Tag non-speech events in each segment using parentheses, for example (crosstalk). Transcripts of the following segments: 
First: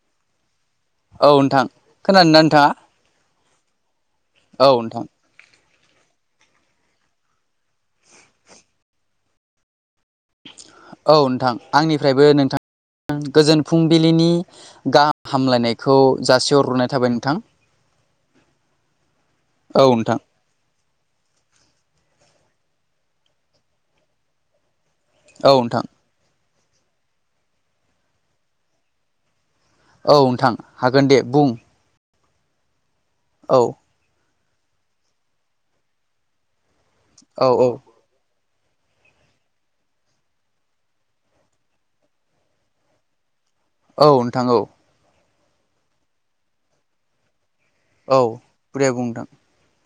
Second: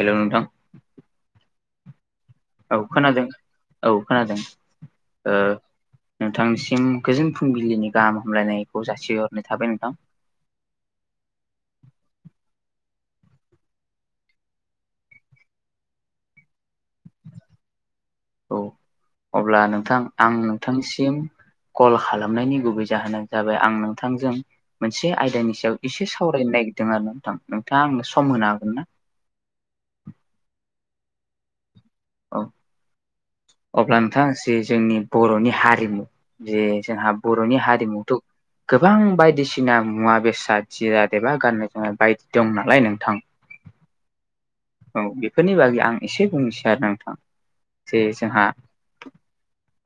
हेल' नोंथां औ नोंथां खोनादों ना औ खोनादों औ खोनादों औ नोंथां ओ नोंथांसिम गोजोन फुंबिलिनि गाहाम हामलायनायखौ जासिहरनाय थाबाय नोंथां। औ नोंथां आंनिफ्रायबो नोंथां। गोजोन फुंबिलिनि गाहाम हामलायनायखौ जासिहरनाय औ अब्ला नोंथां आं नोंथांसिम कल खालामनायनि गुबै जाहोनानो जाबाय आं नोंथांजों मोनसे औ आयदानि सायाव नोंथां एसे सावरायनो नागिरदों आरो ना नोंथां नोंथाङा आंनो सम होनो हागोन ना? औ नोंथां हागोन दे बुं औ औ। अब्ला नोंथां जे जोंनि बर'नि हारिमु जे जोंहा औ बर'नि औ हारिमुथ' गोबां बायदिसिना मुवा बेसाद जिराद एबा गाननाय जोमनाय बायदि दं नालाय नोंथां औ नोंथां औ। औ बेफोरनि बागै आं एसे बुंनोसै आरो नोंथां जे औ जोंहा दे बुं औ नोंथां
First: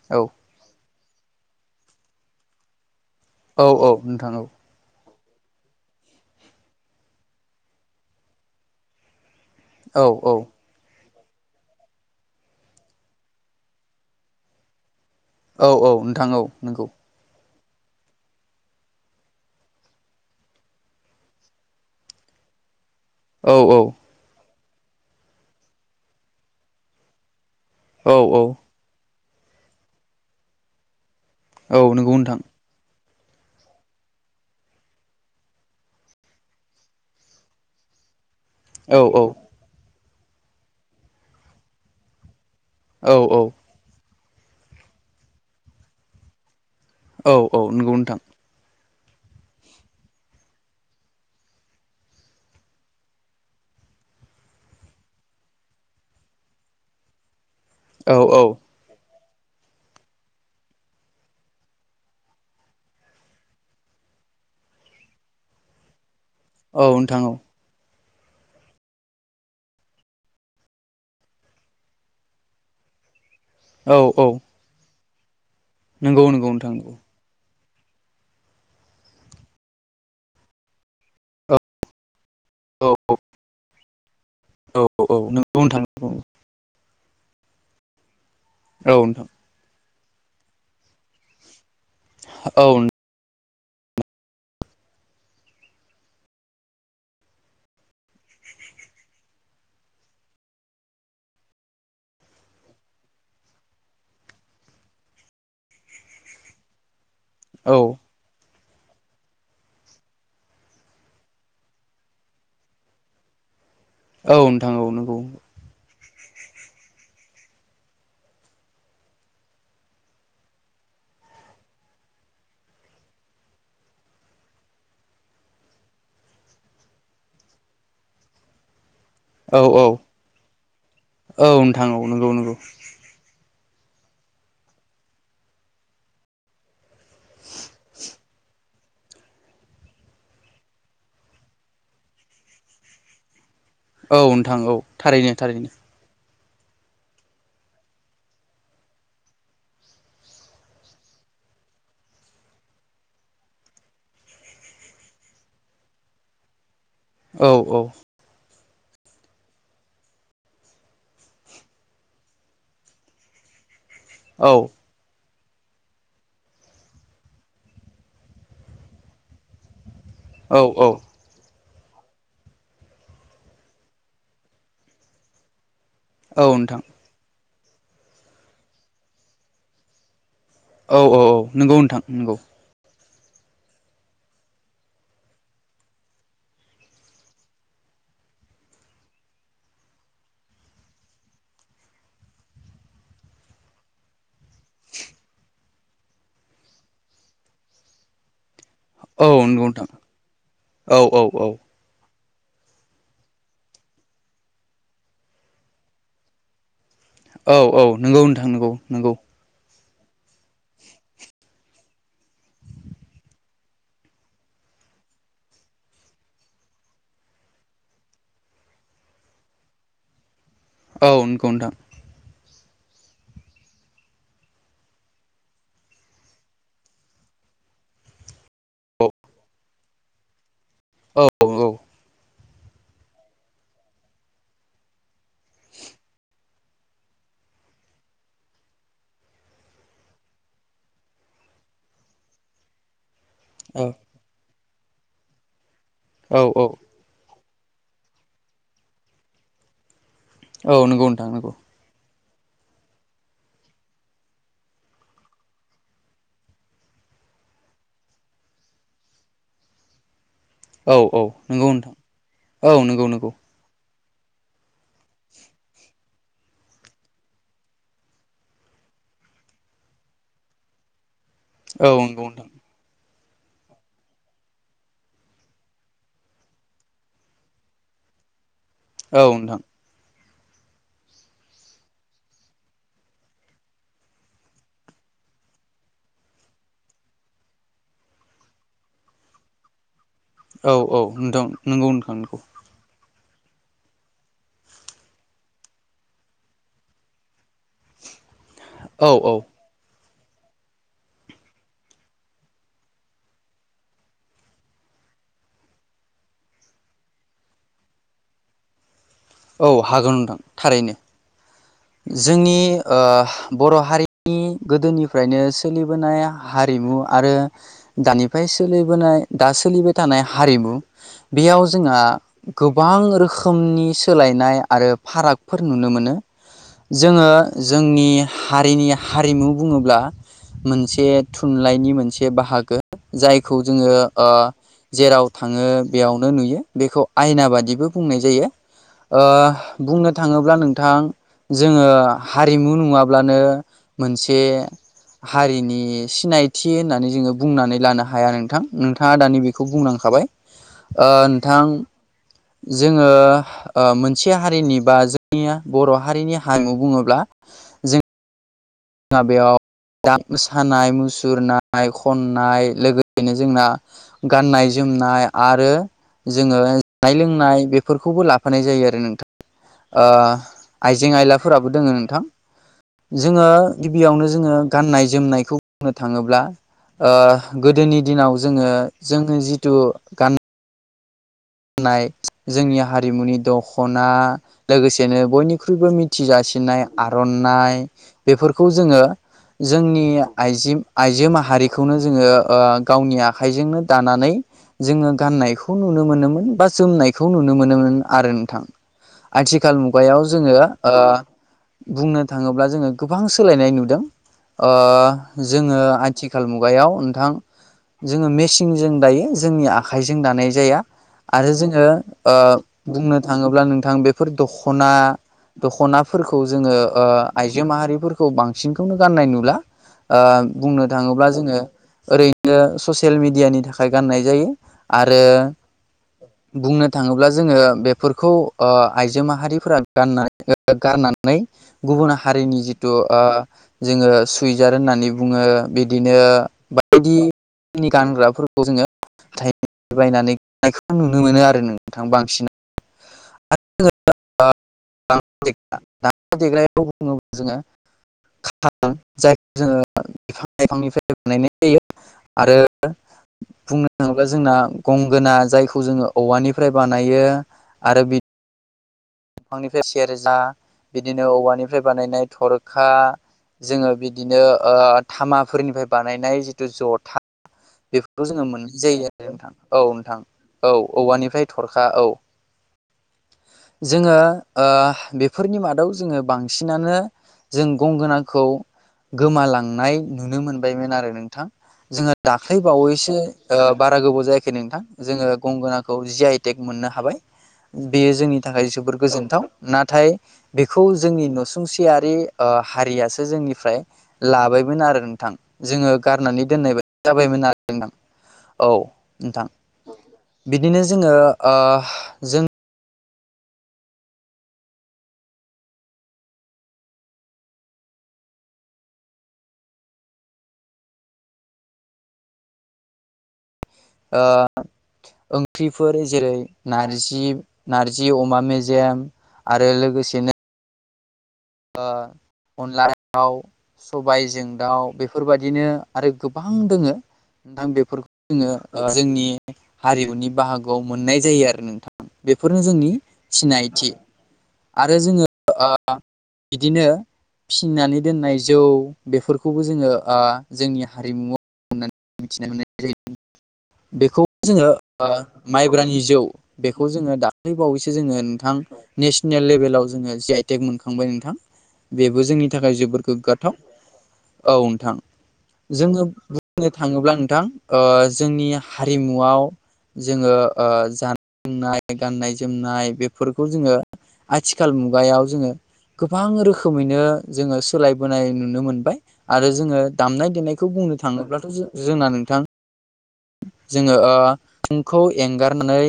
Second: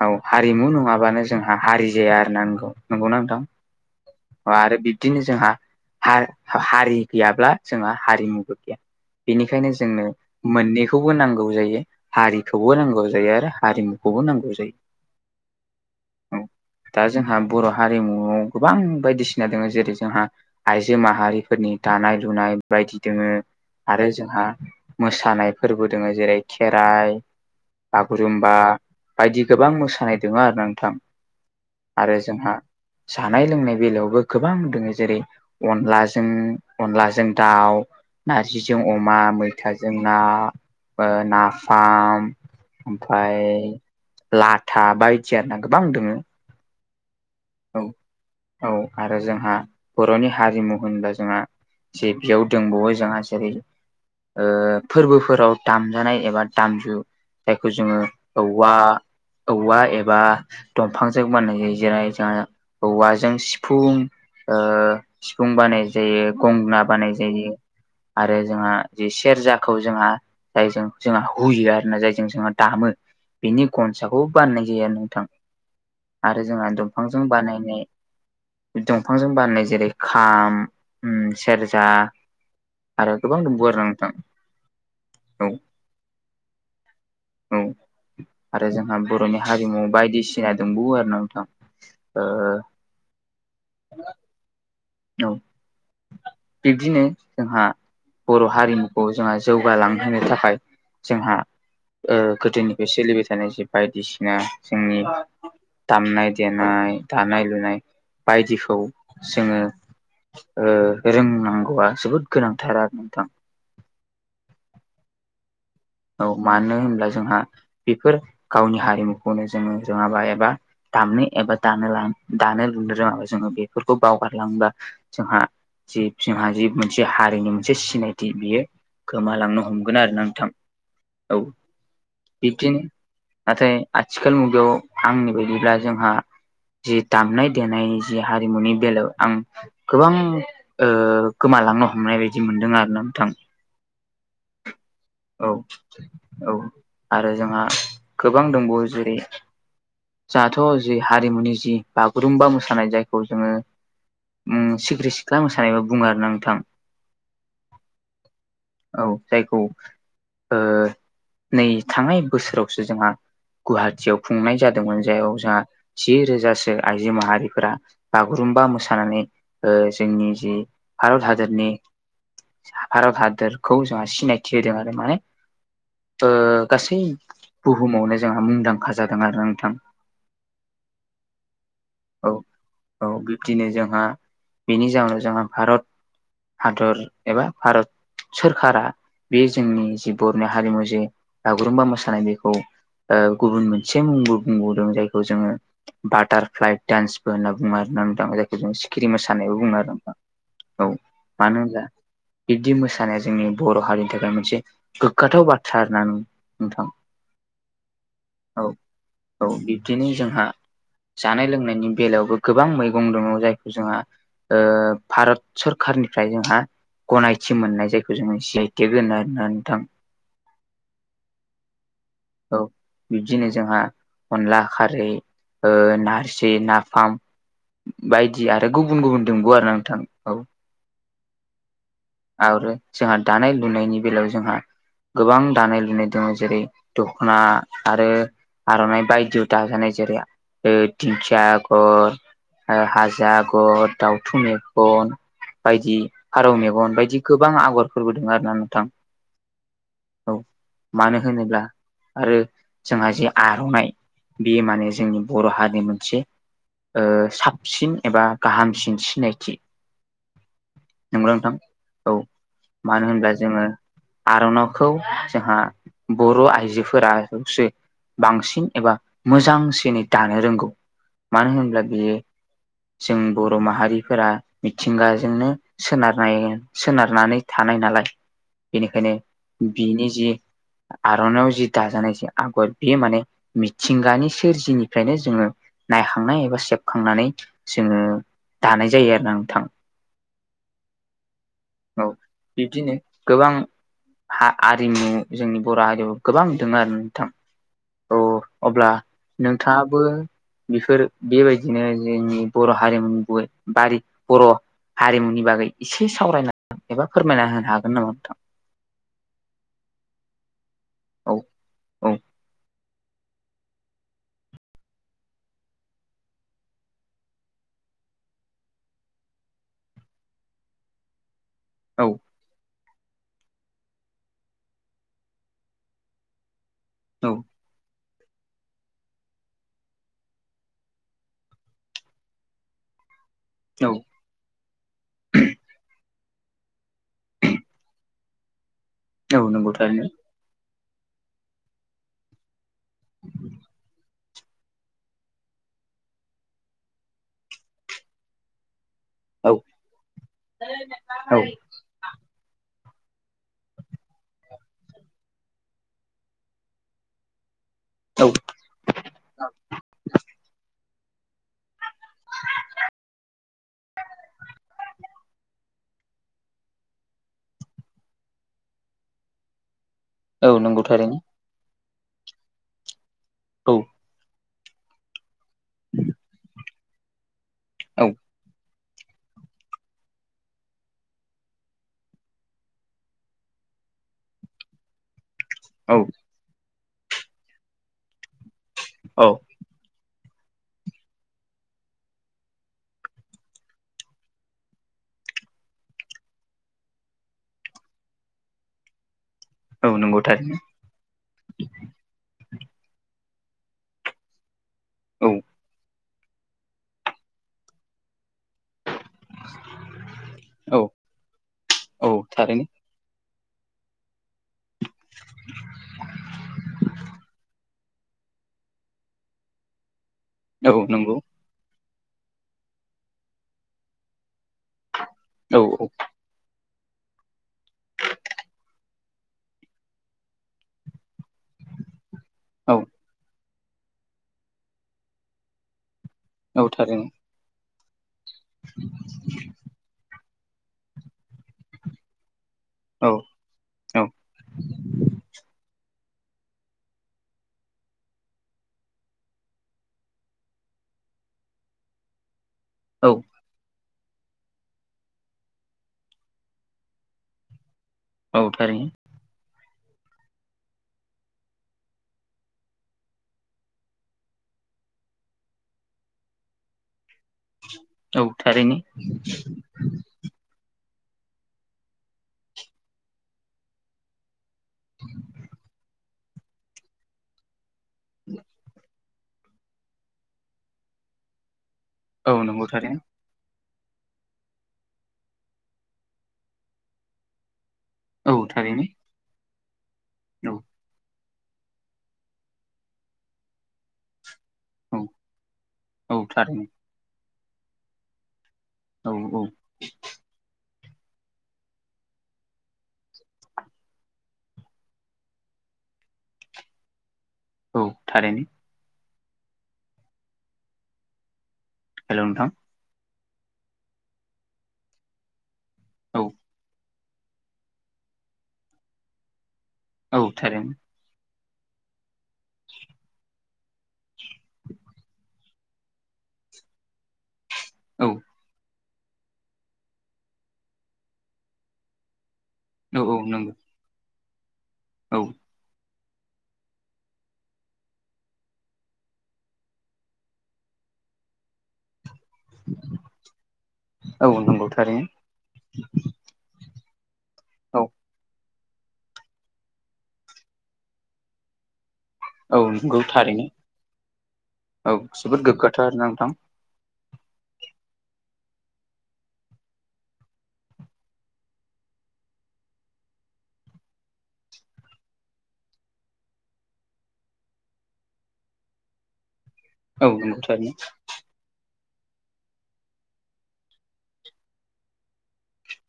हा औ हारिमु नङाबानो जोंहा हारि जाया आरो नौ नंगौना नोंथां औ औ नोंथां औ। आरो बिब्दिनो जोंहा हारि गैयाब्ला जोंहा हारिमुबो गैया बेखायनो जोंनो औ मोननै खौबो नांगौ जायो हारिखौबो नांगौ जायो आरो हारिमुखौबो नांगौ जायो। औ औ नोंथां औ नोंगौ। दा जोंहा बर' हारिमुआव गोबां बायदिसिना दङ जेरै जोंहा आइजो माहारिफोरनि दानाय लुनाय बायदि दङो औ औ आरो जोंहा मोसानाय फोरबो दङ जेरै खेराइ औ औ बागुरुमबा बायदि गोबां मोसानाय दङ आरो नोंथां औ नंगौ आरो नोंथां जोंहा जानाय लोंनाय बेलायावबो गोबां दङो जेरै अनलाजों अनलाजों दाउ नारजिजों औ अमा औ मैथाजों ना ओ नाफाम औ ओमफाय लाथा बायदि आर ना गोबां दङो औ औ नंगौ नोंथां। औ आरो जोंहा बर'नि हारिमु होनोब्ला जोंहा जे बेयाव दंबावो जोंहा जेरै ओ फोरबोफोराव दामजानाय एबा दामजु जायखौ जोङो औ औ औवा औवा एबा दंफांजों बानायनाय जायो जेरै जोंहा औवाजों सिफुं ओ सिफुं बानाय जायो गंगना औ बानाय नोंथां जायो आरो जोंहा जे सेरजाखौ जोंहा जायजों जोंहा हुयो आरो ना जायजों जोंहा दामो। बिनि औ गनसाखौ औ बानायनाय जायो आरो नोंथां नंगौ आरो नंगौ नोंथां जोंहा नंगौ दंफांजों बानायनाय दंफांजों बानायनाय जेरै खाम सेरजा औ आरो औ। गोबां दंबावो आरोना नोंथां। औ औ नंगौ नोंथां औ। औ आरो जोंहा नोंथां बर'नि हारिमु बायदिसिना दंबावो आरोना नोंथां। ओ औ औ बिब्दिनो जोंहा बर' हारिमुखौ जोंहा जौगालांहोनो थाखाय जोंहा ओ गोदोनिफ्राय सोलिबाय थानाय जे बायदिसिना जोंनि दामनाय देनाय दानाय औ लुनाय बायदिखौ जोङो ओ रोंनांगौआ जोबोद गोनांथार आरो नोंथां। औ नोंथां औ नोंगौ। औ मानो होनब्ला जोंहा बेफोर गावनि हारिमुखौनो जोङो रोङाबा एबा दामनो एबा दानो लानो दानो लुनो रोङाबा जोङो बेफोरखौ बावगारलाङोबा जोंहा जि जोंहा जि मोनसे हारिनि मोनसे सिनायथि बियो गोमालांनो औ औ हमगोन आरोना नोंथां। औ नोंथां औ नंगौ नंगौ बिब्दि नाथाय आथिखाल मुगायाव आंनि बायदिब्ला जोंहा जि दामनाय देनाय जि हारिमुनि बेलायाव आं गोबां ओ गोमालांनो हमनाय बायदि मोनदों आरोना नोंथां। औ नोंथां औ। थारैनो औ थारैनो औ आरो जोंहा गोबां दंबावो जेरै जाहाथ' जि हारिमुनि जि बागुरुम्बा मोसानाय जायखौ जोङो ओम सिखिरि सिख्ला मोसानायबो बुङो आरोना नोंथां। औ औ। औ जायखौ ओ नै थांनाय बोसोरावसो जोंहा गुवाहाटियाव औ खुंनाय जादोंमोन जायाव जोंहा जि रोजासो आइजो माहारिफोरा बागुरुम्बा मोसानानै ओ जोंनि औ औ भारत हादोरनि भारद हादोर खौ जोंहा सिनायथि होदों आरो माने ओ औ नोंथां गासै बुहुमावनो जोंहा मुंदांखा जादों आरोना नोंथां। औ औ औ नोंगौ नोंथां औ नोंगौ। औ बिब्दिनो जोंहा बेनि जाहोनाव जोंहा भारत हादर एबा भारत सोरखारा बे जोंनि जि बर'नि हारिमु जे बागुरुम्बा मोसानाय बेखौ ओ गुबुन मोनसे मुं बो बुंबावदों जायखौ जोङो बाटारफ्लाइ डान्सबो होनना बुङो आरोना नोंथां। जाय खौ सिखिरि औ मोसानायनो नंगौ बुङो आरो नोंथां। औ मानो होनब्ला बिबदि मोसानाय जोंनि बर' हारिनि थाखाय मोनसे गोग्गाथाव बाथ्रा आरो ना नोंथां। औ औ नंगौ नोंथां औ नंगौ नंगौ। औ बिब्दिनो जोंहा जानाय लोंनायनि बेलायावबो गोबां मैगं दङ जायखौ जोंहा ओ भारत सोरखारनिफ्राय जोंहा गनायथि मोननाय जायो। बे खौ जोङो जि आइ टेग होनो आरोना नोंथां। औ नंगौ नोंथां। औ बिब्दिनो जोंहा अनला खारै ओ नारजि नाफाम बायदि आरो औ गुबुन गुबुन दंबावो आरो नोंथां औ। औ नंगौ। आरो जोंहा दानाय लुनायनि बेलायाव जोंहा गोबां दानाय लुनाय दङ जेरै दख'ना आरो आर'नाइ बायदि दाजानाय जेरै ओ दिंखिया आगर ओ हाजो आ औ गर दाउथु मेगन बायदि औ फारौ मेगन बायदि गोबां आगरफोरबो दों आरो ना नोंथां औ नंगौ मानो नोंथां नंगौ होनोब्ला आरो जोंहा जे आर'नाइ बेयो माने जोंनि बर' हारिनि मोनसे ओ साबसिन एबा गाहामसिन सिनायथि औ औ नंगौ ना नंगौ नोंथां औ औ नंगौ मानो नंगौ होनब्ला जोङो आर'नावखौ जोंहा बर' आइजो फोरसो बांसिन एबा मोजांसिनै दानो रोंगौ मानो होन्ला औ बेयो नंगौ नोंथां जों बर' माहारिफोरा मिथिंगाजोंनो सोनारनाय सोनारनानै थानाय नालाय बेनिखायनो औ नोंथां बिनि जि आर'नाइआव जि दाजानाय जे आगर बे माने मिथिंगानि सोरजिनिफ्रायनो जोङो नायखांनाय एबा सेबखांनानै जोङो दानाय जायो आरोना नोंथां। औ औ नोंथां नोंगौ औ नोंथां नोंगौ बिब्दिनो गोबां आरिमु जोंनि बर' हारिमु गोबां दङ आरो नोंथां औ अब्ला औ औ नोंथाङाबो बेफोर बेबायदिनो जोंनि बर' हारिमुनि गुबै बारि बर' हारिमुनि बागै एसे सावरायना एबा फोरमायना होनो हागोन नामा नोंथां। औ हागोन नोंथा‌ थारैनो औ औ जोंनि ओ बर' हारिनि नि गोदोनिफ्रायनो सोलिबोनाय हारिमु आरो दानिफ्राय सोलिबोनाय दा सोलिबाय थानाय हारिमु बेयाव जोंहा औ गोबां रोखोमनि सोलायनाय आरो फारागफोर नुनो मोनो जोङो जोंनि हारिनि हारिमु बुङोब्ला मोनसे थुनलाइनि मोनसे बाहागो जायखौ औ जोङो ओ जेराव थाङो बेयावनो नुयो बेखौ आयना बादिबो बुंनाय जायो औ नंगौ ओ थारैनो बुंनो थाङोब्ला नोंथां जोङो हारिमु नङाब्लानो मोनसे हारिनि सिनायथि होननानै जोङो बुंनानै लानो हाया नोंथां नोंथाङा दानि औ बेखौ बुंनांखाबाय ओ औ नोंथां जोङो ओ मोनसे हारिनि बा जोंनिया बर' हारिनि हारिमु बुङोब्ला‌ औ जोंहा बेयाव मोसानाय मुसुरनाय खननाय लोगोसेनो जोंना गाननाय जोमनाय आरो जोङो जानाय लोंनाय बेफोरखौबो लाफानाय जायो आरो नोंथां ओ औ नंगौ आइजें थारैनो आयलाफोराबो दोङो नोंथां जोङो औ गिबियावनो जोङो गाननाय जोमनायखौ बुंनो थाङोब्ला ओ गोदोनि औ दिनाव जोङो जोङो जिथु गान होननाय जोंनि हारिमुनि दख'ना लोगोसेनो बयनि ख्रुइबो औ मिथिजासिनाय आर'नाइ बेफोरखौ जोङो औ जोंनि आइ आइजो माहारिखौनो ओ जोङो गावनि आखाइजोंनो दानानै जोङो गाननायखौ नुनो मोनोमोन‌ बा जोमनायखौ नुनो मोनोमोन आरो नोंथां आथिखाल औ नंगौ मुगायाव जोङो थारैनो ओ बुंनो थाङोब्ला जोङो गोबां सोलायनाय नुदों ओ औ जोङो आथिखाल मुगायाव नोंथां जोङो मेचिनजों दायो जोंनि आखाइजों दानाय जाया औ आरो जोङो औ थारैनो बुंनो थाङोब्ला नोंथां बे दखना दख'नाफोरखौ ओ‌ जोङो आइजो माहारि बांसिनखौनो गाननाय नुला औ बुंनो नंगौ थाङोब्ला जोङो ओै ससियेल मिेडियानि थाखाय गाननाय जायो आरो औ औ बुंनो थाङोब्ला जोङो बेफोरखौ ओ आइजो माहारिफोरा गानना गाननानै (inaudible) औ औ थारैनो बायदिनि गानग्राफोरखौ जोङो बायनानै नायखौ नुनो मोनो आरो नोंथां बांसिन औ औ दामनाय देनायखौ बुङोब्ला जोङो खार जायखौ जोङो बिफां लाइफांनिफ्राय बानायनाय आरो औ बुंनो थाङोब्ला जोंना गंगोना जायखौ जोङो औवानिफ्राय बानायो आरो बि औ थारै बिफांनिफ्राय सेरजा बिदिनो औवानिफ्राय बानायनाय थरखा जोङो बिदिनो ओ थामाफोरनिफ्राय बानायनाय जिथु जथा औ बेफोरखौ जोङो थारैनो मोननाय जायो आरो नोंथां औ नोंथां औ औवानिफ्राय थरखा औ जोङो ओ बेफोरनि मादाव जोङो बांसिनानो जों गंगोनाखौ गोमालांनाय नुनो मोनबायमोन आरो नोंथां जों औ नंगौ थारैनो दाख्लैबावैसो ओ बारा गोबाव जायाखै नोंथां जोङो गंगोनाखौ जि आइटेक मोननो हाबाय बेयो जोंनि औ थाखाय थारैनो जोबोर गोजोनथाव नाथाय औ बेखौ जोंनि नसुंसियारि ओ हारियासो जोंनिफ्राय लाबायमोन आरो औ नोंथां जोङो औ गारनानै थारैनो दोननाय जाबायमोन आरो नोंथां औ नोंथां बिदिनो जोङो ओ जों औ थारैनो हेल' नोंथां ओ ओंख्रिफोर औ जेरै नारजि नारजि अमा मेजेम आरो औ लोगोसेनो थारैनो ओ अनला (unintelligible) थाव सबायजों दाउ बेफोरबादिनो आरो गोबां दोङो नोंथां औ बेफोरखौ जोङो ओ जोंनि हारिमुनि बाहागोआव मोननाय जायो आरो नोंथां बेफोरनो जोंनि औ औ नंगौ सिनायथि आरो औ जोङो ओ बिदिनो फिनानै दोननाय जौ बेफोरखौबो जोङो ओ जोंनि हारिमु होननानै मिथिना मोननाय जाय (unintelligible) बेखौ औ नंगौ जोङो थारैनो ओ माइब्रानि जौ बेखौ जोङो दाख्लै औ बावैसो जोङो नोंथां नेसनेल लेभेलाव जोङो जि आइटेक मोनखांबाय नोंथां बेबो जोंनि औ थाखाय नंगौ जोबद थारैनो गोग्गाथाव औ नोंथां जोबोद गोग्गाथाव जोङो आरोना नोंथां बुंनो थाङोब्ला नोंथां ओ जोंनि हारिमुआव जोङो ओ जानाय लोंनाय गाननाय जोमनाय बेफोरखौ जोङो आथिखाल मुगायाव जोङो गोबां रोखोमैनो जोङो सोलायबोनाय नुनो मोनबाय आरो जोङो औ दामनाय नंगौ देनायखौ थारैनो बुंनो थाङोब्लाथ' जों जोंना नोंथां जोङो ओ फुंखौ एंगारना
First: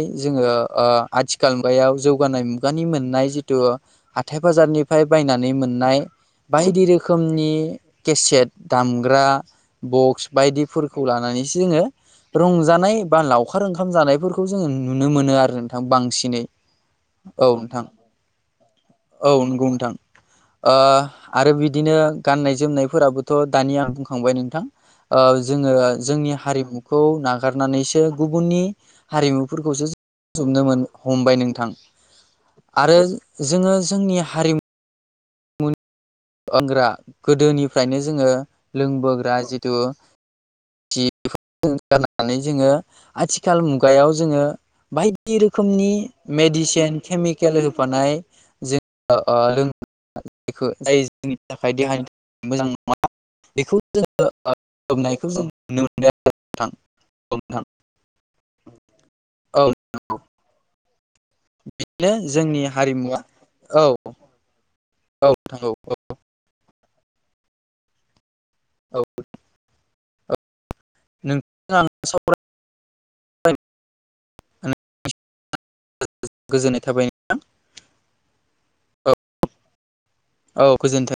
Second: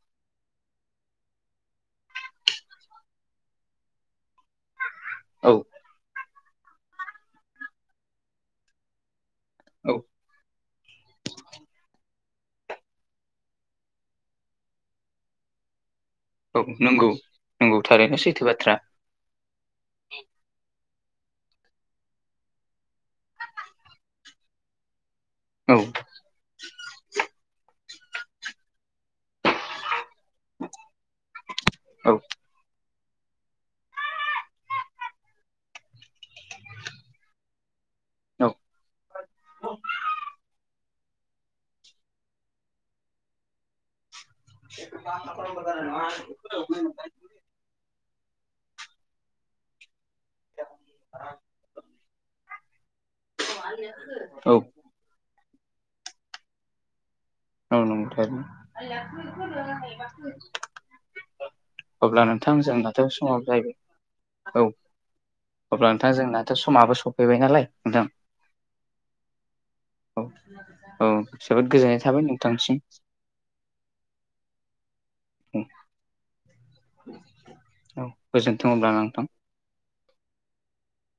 हाथाय बाजारनिफ्राय बायनानै औ मोननाय बायदि रोखोमनि केसेट दामग्रा औ बक्स बायदि फोरखौ लानानैसो जोङो रंजानाय बा लावखार ओंखाम जानायफोरखौ जोङो नुनो मोनो आरो नोंथां बांसिनै औ नंगौ औ नोंथां नंगौ थारैनो सैथो बाथ्रा औ नंगौ नोंथां ओ आरो बिदिनो गाननाय जोमनायफोराबोथ' दानि आं बुंखांबाय नोंथां। जोङो औ जोंनि हारिमुखौ नागारनानैसो गुबुननि हारिमुफोरखौसो बुथुमनो हमबाय नोंथां। औ आरो जोङो जोंनि हारिमु ग्रा गोदोनिफ्रायनो जोङो औ लोंबोग्रा जिथु जानानै जोङो आथिखाल मुगायाव जोङो बायदि रोखोमनि मेडिसिन केमि खेल होफानाय जेखौ (unintelligible) जोंनि थाखाय देहानि मोजां नङा बेखौ जोङो औ होबनायखौ जों नुनो मोनदों नोंथां औ नोंथां औ नोंथां औ नोंथां (unintelligible) बिदिनो अब्ला जोंनि नोंथांजों माथो हारिमुवा समाव औ जाहैबाय औ नोंथां औ अब्ला नोंथां जोंनाथ' समाबो सफैबाय नालाय (unintelligible) औ औ जोबोद नोंथांजों आं गोजोननाय थाबाय नोंथांसिम। (unintelligible) ओ। गोजोननाय थाबाय नोंथां औ गोजोनथों अब्ला औ नोंथां। औ गोजोन्थों।